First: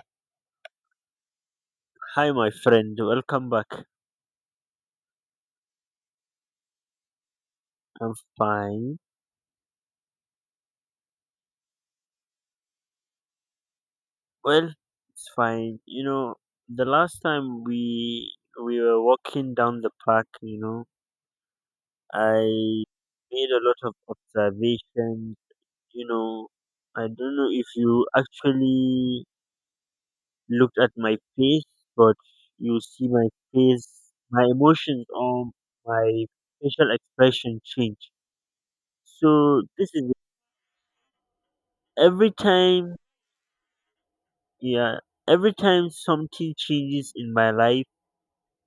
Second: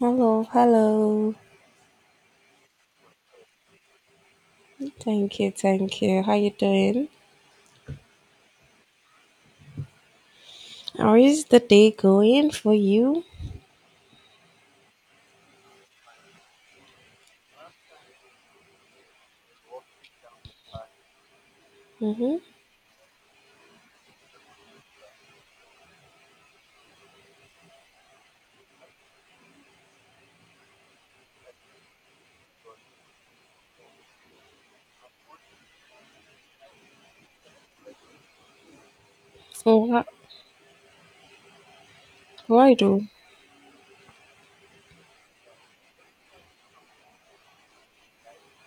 Hello, hello. Hi, my friend. Welcome back. Thank you, thank you. How you doing? I'm fine. How is the day going for you? Well, it's fine. You know, the last time we were walking down the park, Mm-hmm. I made a lot of observations. You know, I don't know if you actually looked at my face, but you see my face, my emotions, or my facial expression change. So this is What, every what I time. do? Yeah, every time something changes in my life,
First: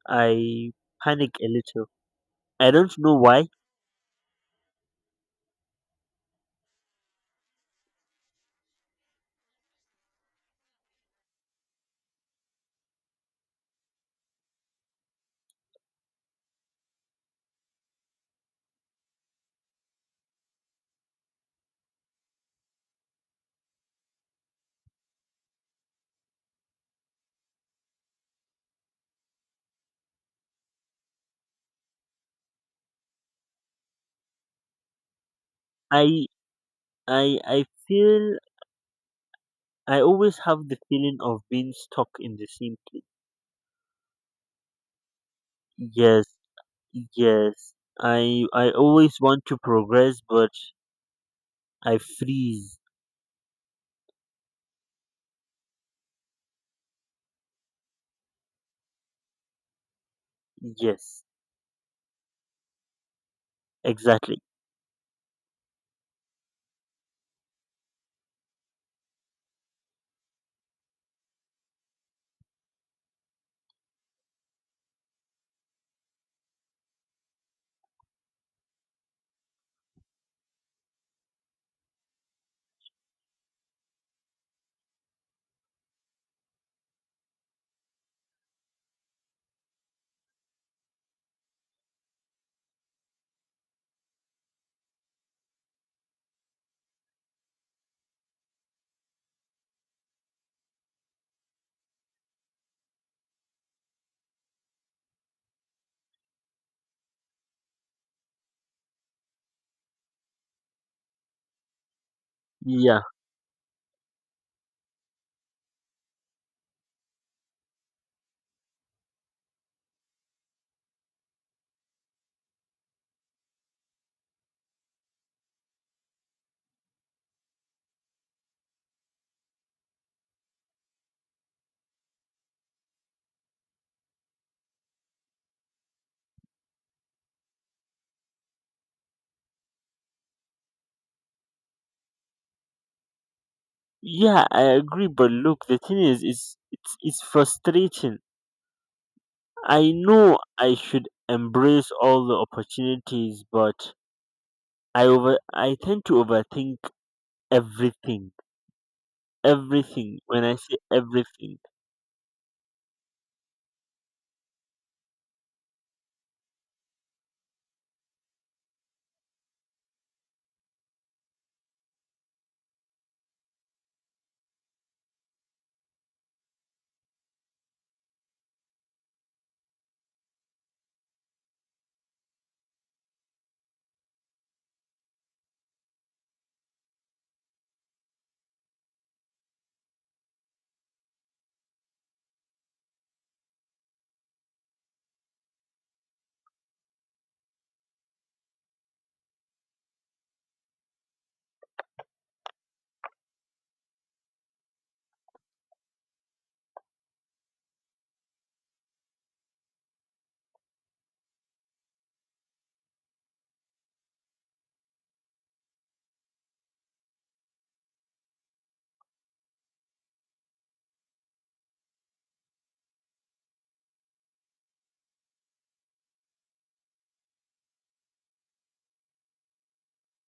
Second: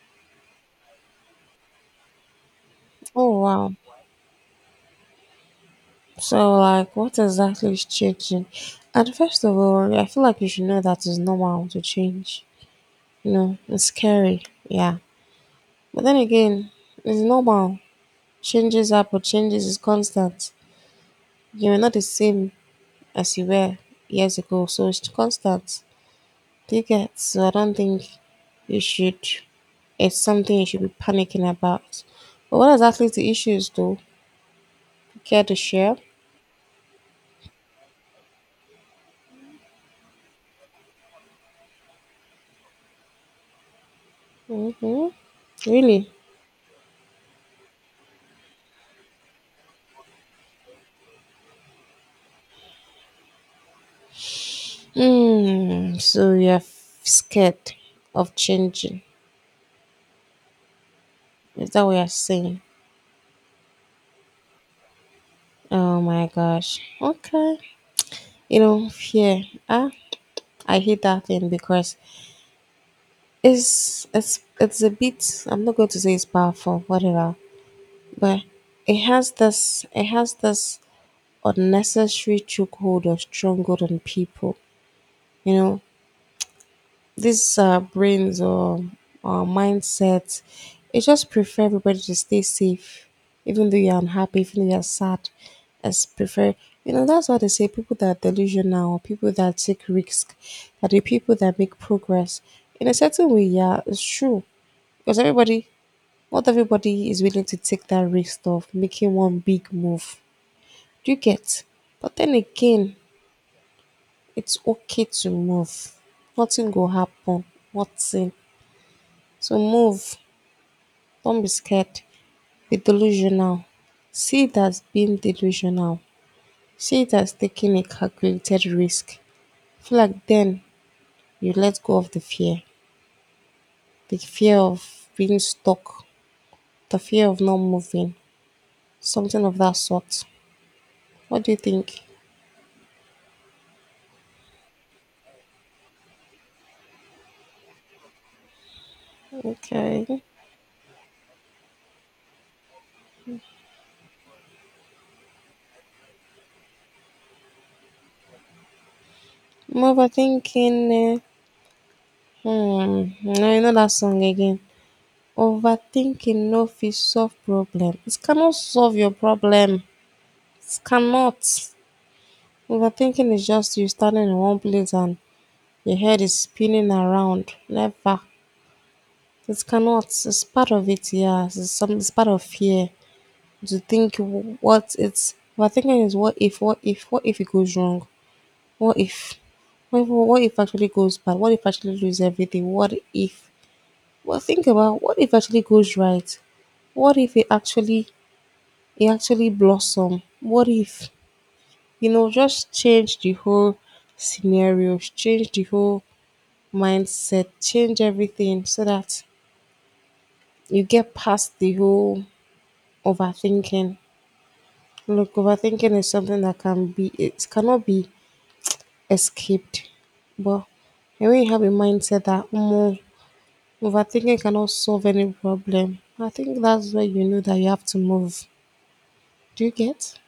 I panic a little. I don't know Oh why. wow. So like, what exactly is changing? And first of all, I feel like you should know that it's normal to change. You know, it's scary. Yeah. But then again, it's normal. Changes happen. Changes is constant. You are not the same as you were years ago, so it's constant. Tickets, so I don't think you should it's something you should be panicking about. But what exactly the issues, though? Care to share? I I feel I always have the feeling of being stuck in the same place. Hmm. Really? Yes, yes. I always want to progress, but I freeze. Mm, so you're scared of changing. Yes, Is that what you're saying? exactly. Oh my gosh. Okay. You know, fear. Ah, I hate that thing because it's a bit I'm not going to say it's powerful, whatever. But it has this unnecessary chokehold or stronghold on people. You know, these brains or our mindsets, it just prefer everybody to stay safe, even though you're unhappy, even though you're sad. As prefer, you know, that's why they say people that are delusional, or people that take risk, are the people that make progress. In a certain way, yeah, it's true because everybody, not everybody is willing to take that risk of making one big move. Do you get? But then again, Yeah, it's okay to move. Nothing will happen. Nothing. So move. Don't be scared. Be delusional. See it as being delusional. See it as taking a calculated risk. Feel like then you let go of the fear. The fear of being stuck. The fear of not moving. Something of that sort. What do you think? yeah, I agree. But look, the thing is, it's frustrating. I Okay. I'm know I should embrace all the opportunities, but I tend to overthink everything. Everything. When I say overthinking. Eh. everything, Hmm. No, you know that song again. Overthinking no fit solve problem. It cannot solve your problem. It cannot. Overthinking is just you standing in one place and your head is spinning around. Never. It cannot. It's part of it, yeah. It's, some, it's part of fear. To think what it's overthinking is what if, what if, what if it goes wrong? What if? What if, what if actually goes bad? What if actually lose everything? What if? Well, think about what if actually goes right? What if it actually blossom? What if, you know, just change the whole scenario, change the whole mindset, change everything so that you get past the whole overthinking. Look, overthinking is something that can be, it cannot be escaped. But when you have a mindset that overthinking cannot solve any problem, I think that's where you know that you have to move. Do you get?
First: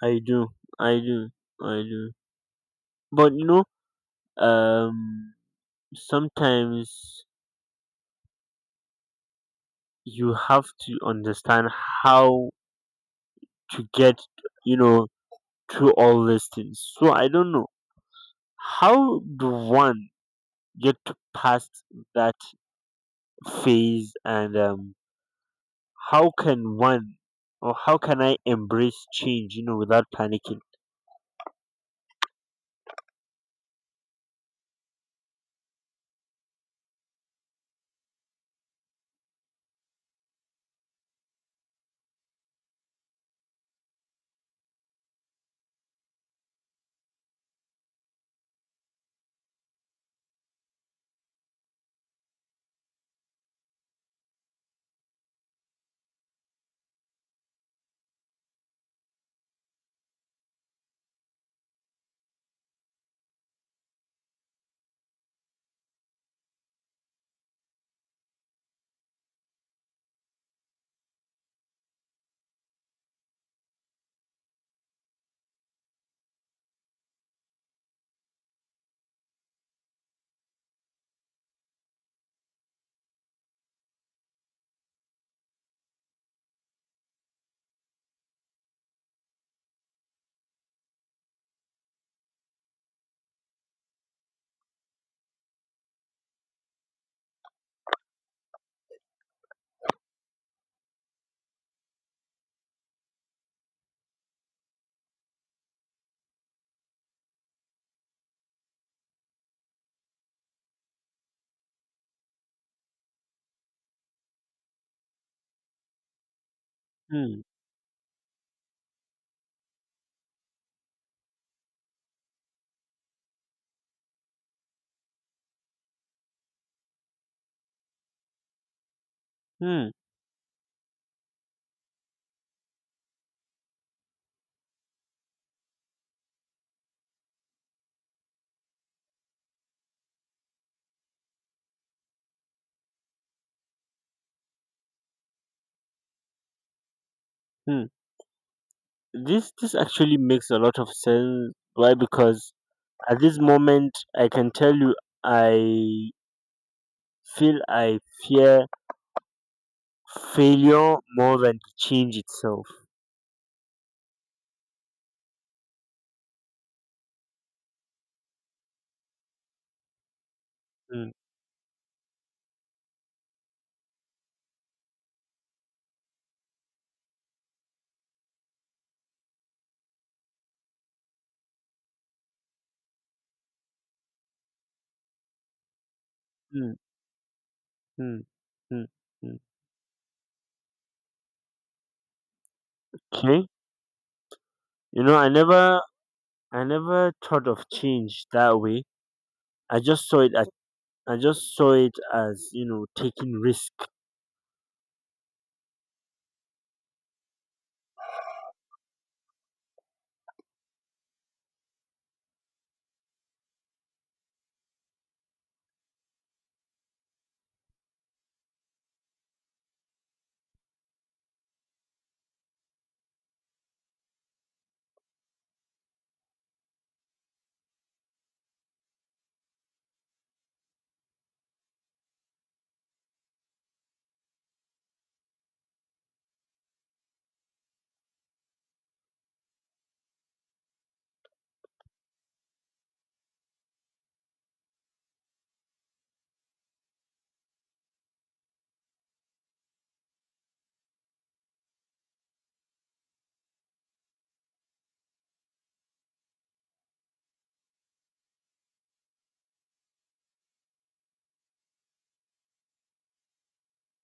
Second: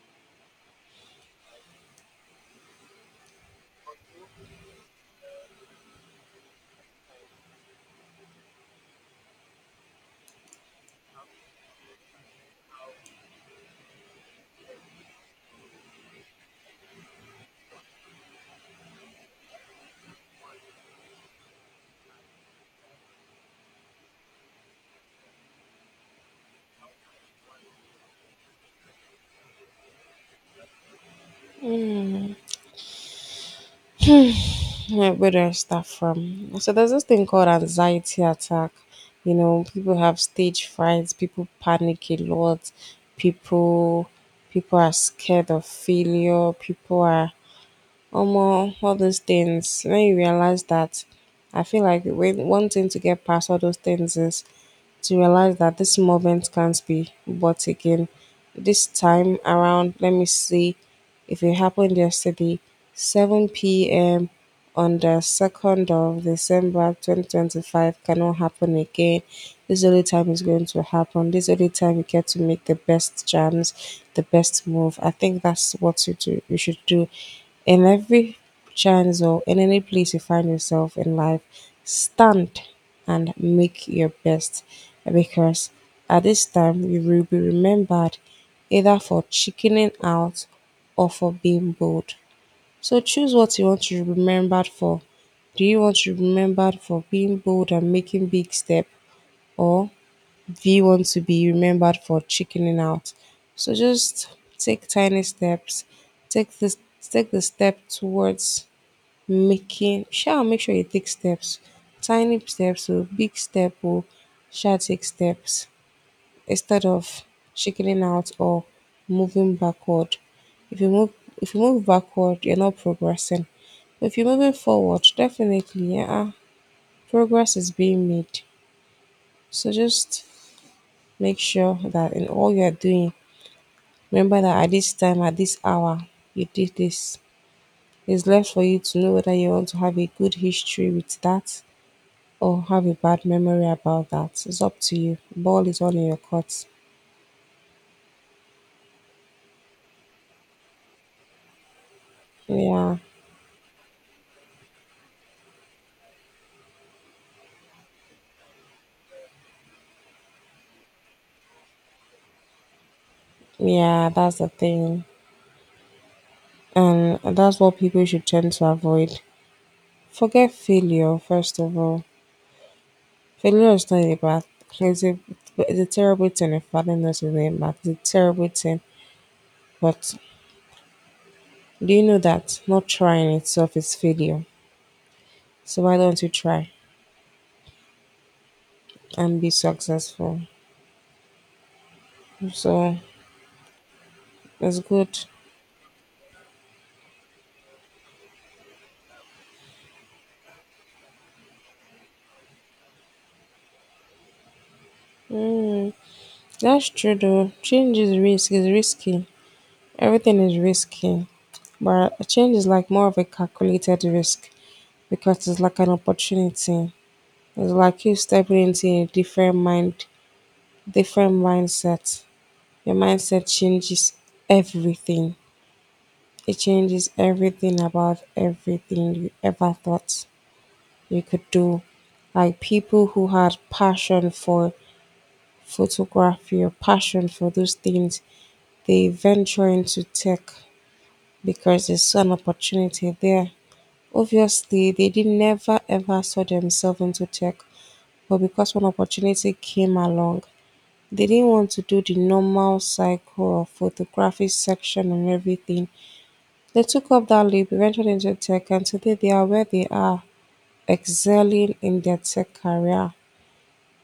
I do. I do. I do. But um sometimes you have to understand how to get, you know, through all these things. So I don't know. How do one get past that phase, and how can one, or how can I embrace change, you know, without panicking? Yeah, where do I start from? So there's this thing called anxiety attack. You know, people have stage frights. People panic a lot, people people are scared of failure, people are almost all those things. When you realize that I feel like when one thing to get past all those things is to realize that this moment can't be bought again. This time around, let me see if it happened yesterday, 7 p.m. on the 2nd of December 2025 cannot happen again. This is the only time it's going to happen. This is the only time you get to make the best jams, the best move. I think that's what you do. You should do in every chance or in any place you find yourself in life, stand and make your best. Because at this time you will be remembered either for chickening out or for being bold. So choose what you want to be remembered for. Do you want to be remembered for being bold and making big step or do you want to be remembered for chickening out? So just take tiny steps. Take this Take the step towards making shall make sure you take steps. Tiny steps or big step or shall take steps. Instead of Hmm, chickening out or moving backward, if you move if you move backward, you're not progressing. But if you're moving forward, definitely, yeah, ah, progress is being made. So hmm, just make sure that in all you're doing, remember that at this time, at this hour, you did this. It's left for you to know whether you want to have a good history with that or have a bad memory about that. It's up to you. Ball is all in your court. hmm. This actually makes a lot of sense. Why? Because Yeah, at this moment, I can tell you, I feel, I fear failure more than the change itself. yeah, that's the thing. And that's what people should tend to avoid. Forget Hmm, failure, first of all. Failure is not a bad it's a, it's a terrible thing if badness is a bad it's a terrible thing. But do you know that not trying itself is failure? So why don't you try hmm, hmm, hmm, hmm. and be successful? So Okay, it's you know, good. I never thought of change that way. I just saw it as, I just saw it as, you know, taking risk. That's true though. Change is risk, is risky. Everything is risky. But a change is like more of a calculated risk because it's like an opportunity. It's like you stepping into a different mind, different mindset. Your mindset changes everything. It changes everything about everything you ever thought you could do. Like people who had passion for photography or passion for those things, they venture into tech because they saw an opportunity there. Obviously, they did never ever saw themselves into tech, but because one opportunity came along, they didn't want to do the normal cycle of photography section and everything. They took up that leap, eventually into tech, and today they are where they are, excelling in their tech career.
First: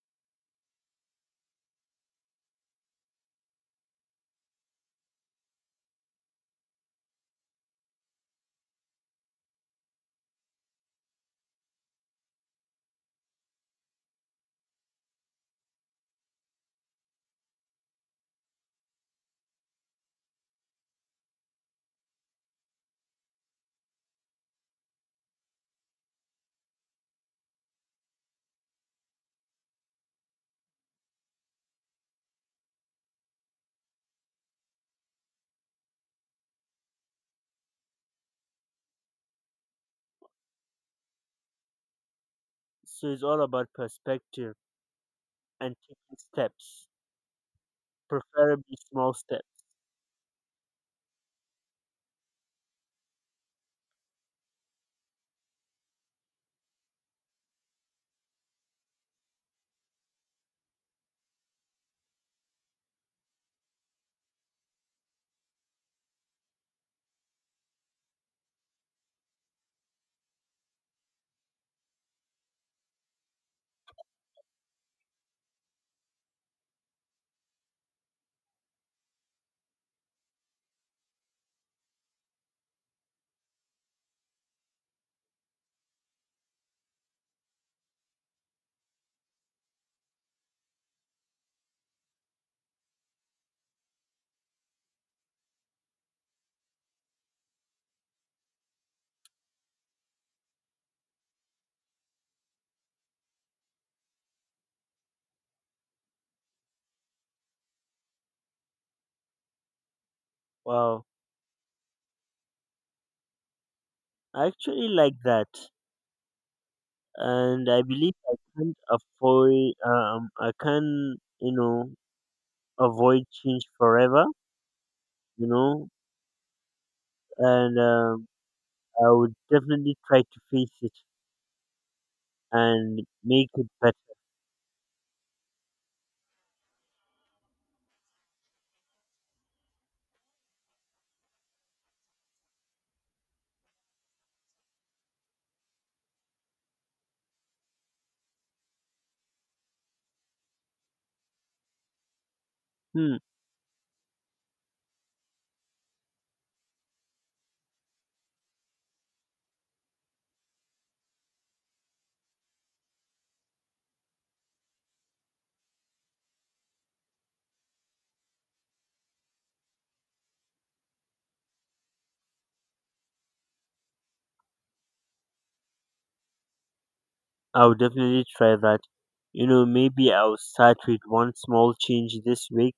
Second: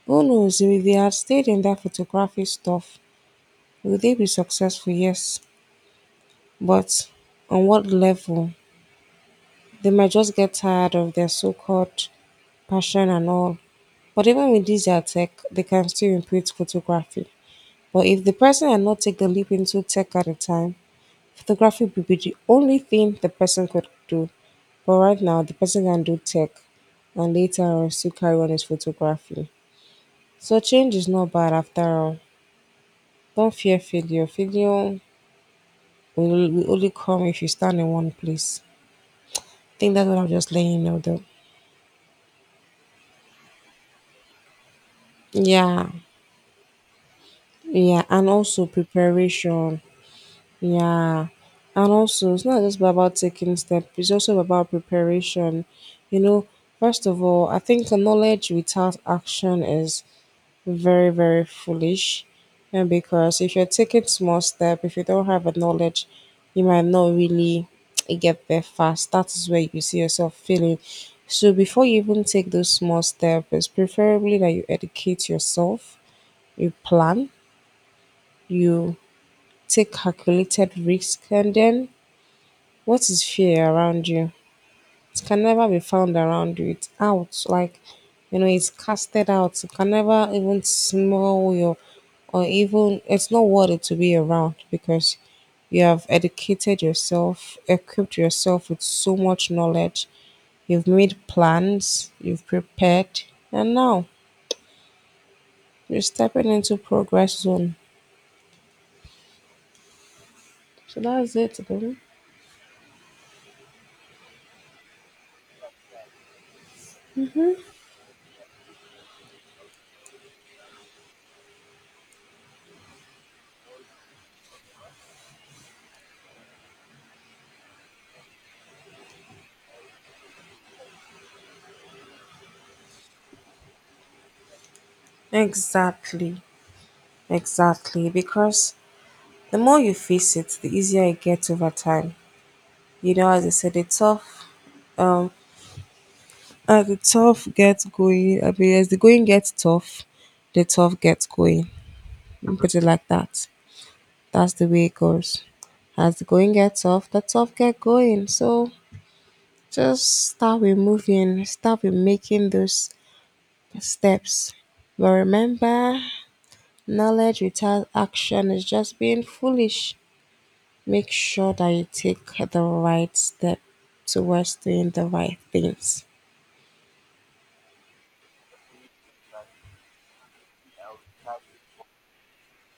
Who knows, if they had stayed in that photography stuff, would they be successful? Yes. But on what level? They might just get tired of their so called passion and all. But even with this their tech, they can still improve photography. But if the person had not taken the leap into tech at the time, photography would be the only thing the person could do. But right now, the person can do tech and later on still carry on his photography. So change is not bad after all. Don't fear failure. Failure will only come if you stand in one place. I think that's what I'm just letting you know though. So it's all about perspective and Yeah, taking steps, yeah, and also preferably small steps. preparation. Yeah, and also it's not just about taking steps; it's also about preparation. You know, first of all, I think knowledge without action is very very foolish and because if you're taking small step if you don't have a knowledge you might not really get there fast that is where you see yourself failing so before you even take those small steps it's preferably that you educate yourself you plan you take calculated risk and then what is fear around you it can never be found around you it's out like you know it's casted out. It can never even smell your or even it's not worth it to be around because you have educated yourself, equipped yourself with so much knowledge, you've made plans, you've prepared, and now you're stepping into progress zone. So Wow, that's it, though. I actually like that, and I believe I can't avoid. I can, you know, avoid change forever. You know, and I would definitely try to face it and make it better. Exactly, exactly. Because the more you face it, the easier it gets over time. You know, as I said, the tough, um, as the tough gets going, I mean, as the going gets tough, the tough gets going. Put it like Hmm, that. That's the way it goes. As the going gets off, the tough get going. So just start with moving, start with making those steps. But remember, knowledge without action is just being foolish. Make sure that you take the right step towards doing the right things. I would definitely try that. You know, maybe I'll start with one small change this week.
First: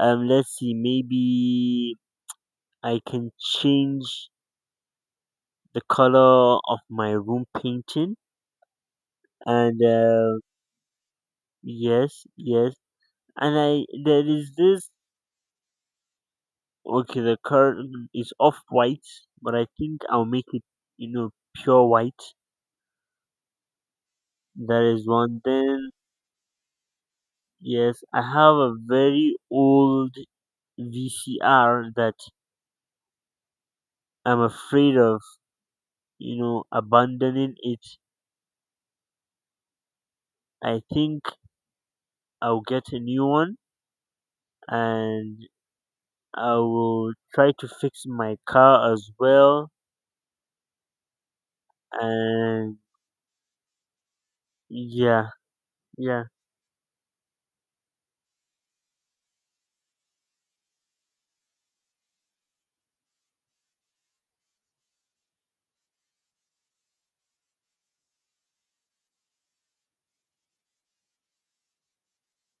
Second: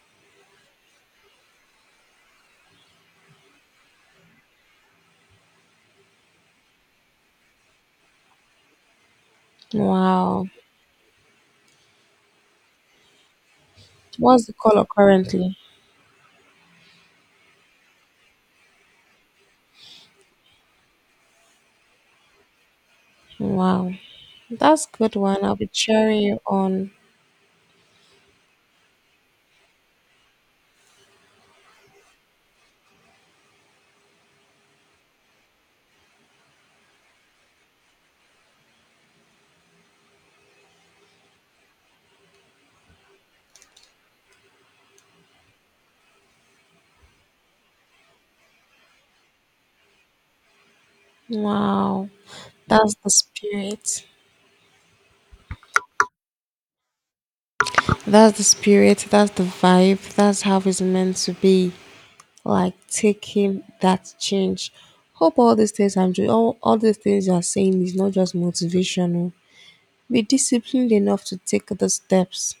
Let's see, maybe I can change the color of my room painting, and Wow. yes, yes. And I there What's is the color this currently? okay, the curtain is off white, but I think I'll make it, you know, pure white. Wow. That That's is good one. one. I'll be Then cheering you on. yes, I have a very old VCR that I'm afraid of, you know, abandoning it. I think I'll get a new one, and I will try to fix my car as well. Wow. And That's the spirit. yeah, yeah, That's the spirit. That's the vibe. That's how it's meant to be. Like taking that change. Hope all these things I'm doing, all these things you're saying is not just motivational. Be disciplined enough to take the steps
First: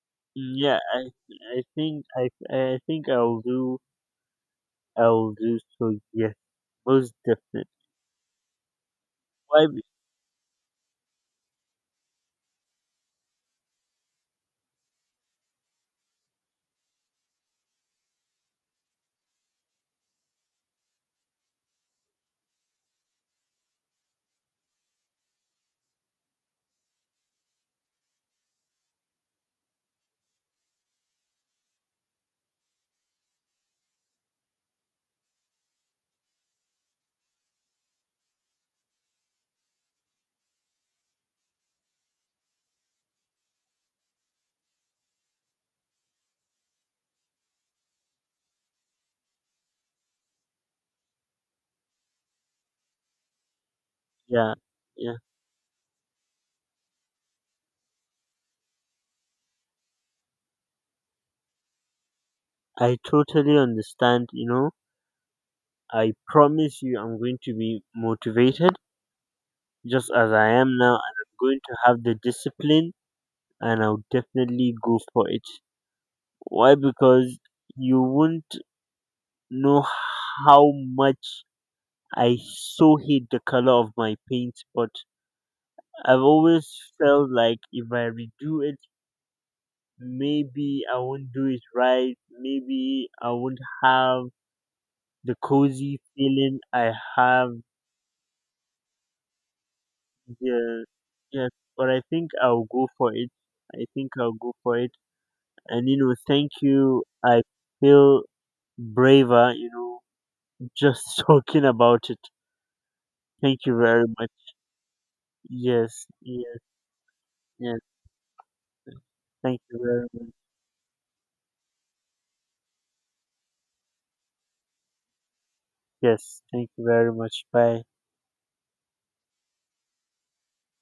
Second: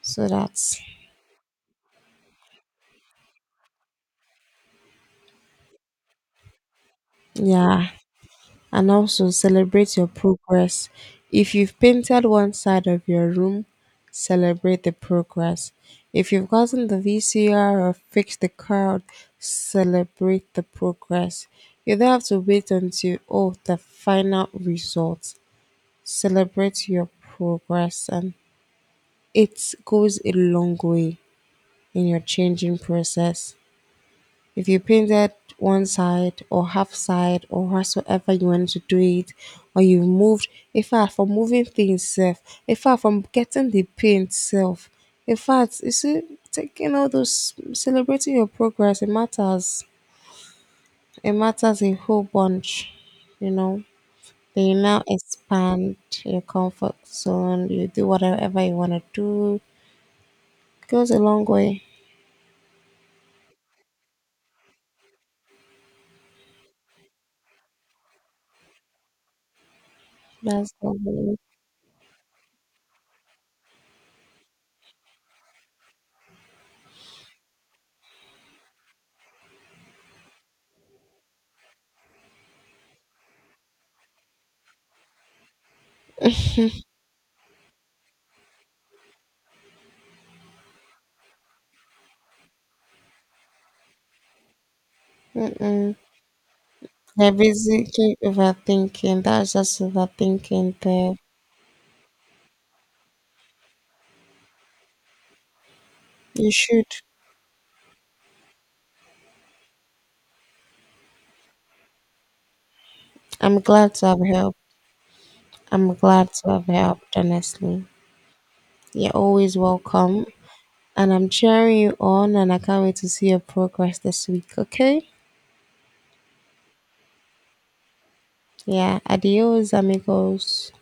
so that, yeah. I think I'll do, I'll do so. Yes, most definitely. yeah. And also Why? Celebrate your progress. If you've painted one side of your room, celebrate the progress. If you've gotten the VCR or fixed the card, celebrate the progress. You don't have to wait until, oh, the final result. Celebrate your progress, and it goes a long way in your changing process. If you painted one side or half side or whatsoever you wanted to do it, or you moved, in fact, from moving things self, in fact, from getting the paint self, in fact, you see, taking all those, celebrating your progress, it matters. It matters a whole bunch, you know. Yeah, Then you now yeah. expand your comfort zone, you do whatever you want to do. It goes a long way. I totally understand. You know, I promise you, I'm going to be motivated just as I That's am now, and I'm all. going to have the discipline, and I'll definitely go for it. Why? Because you won't know how much I so hate the color of my paint, but I've always felt like if I redo it, maybe I won't do it right. Maybe I won't have the Mm-mm. cozy feeling I They're have basically overthinking. That's just overthinking here. there. Yes, but I think I'll go for it. I think I'll go for it. And you know, thank You should. you. I feel braver, you know, just talking about it. Thank I'm you glad very to have much. helped. I'm Yes, glad to yes, have helped, yes. honestly. You're always Thank you very welcome. much. And I'm cheering you on, and I can't wait to see your progress this week, okay? Yes, thank you very much. Bye. Yeah, adios, amigos.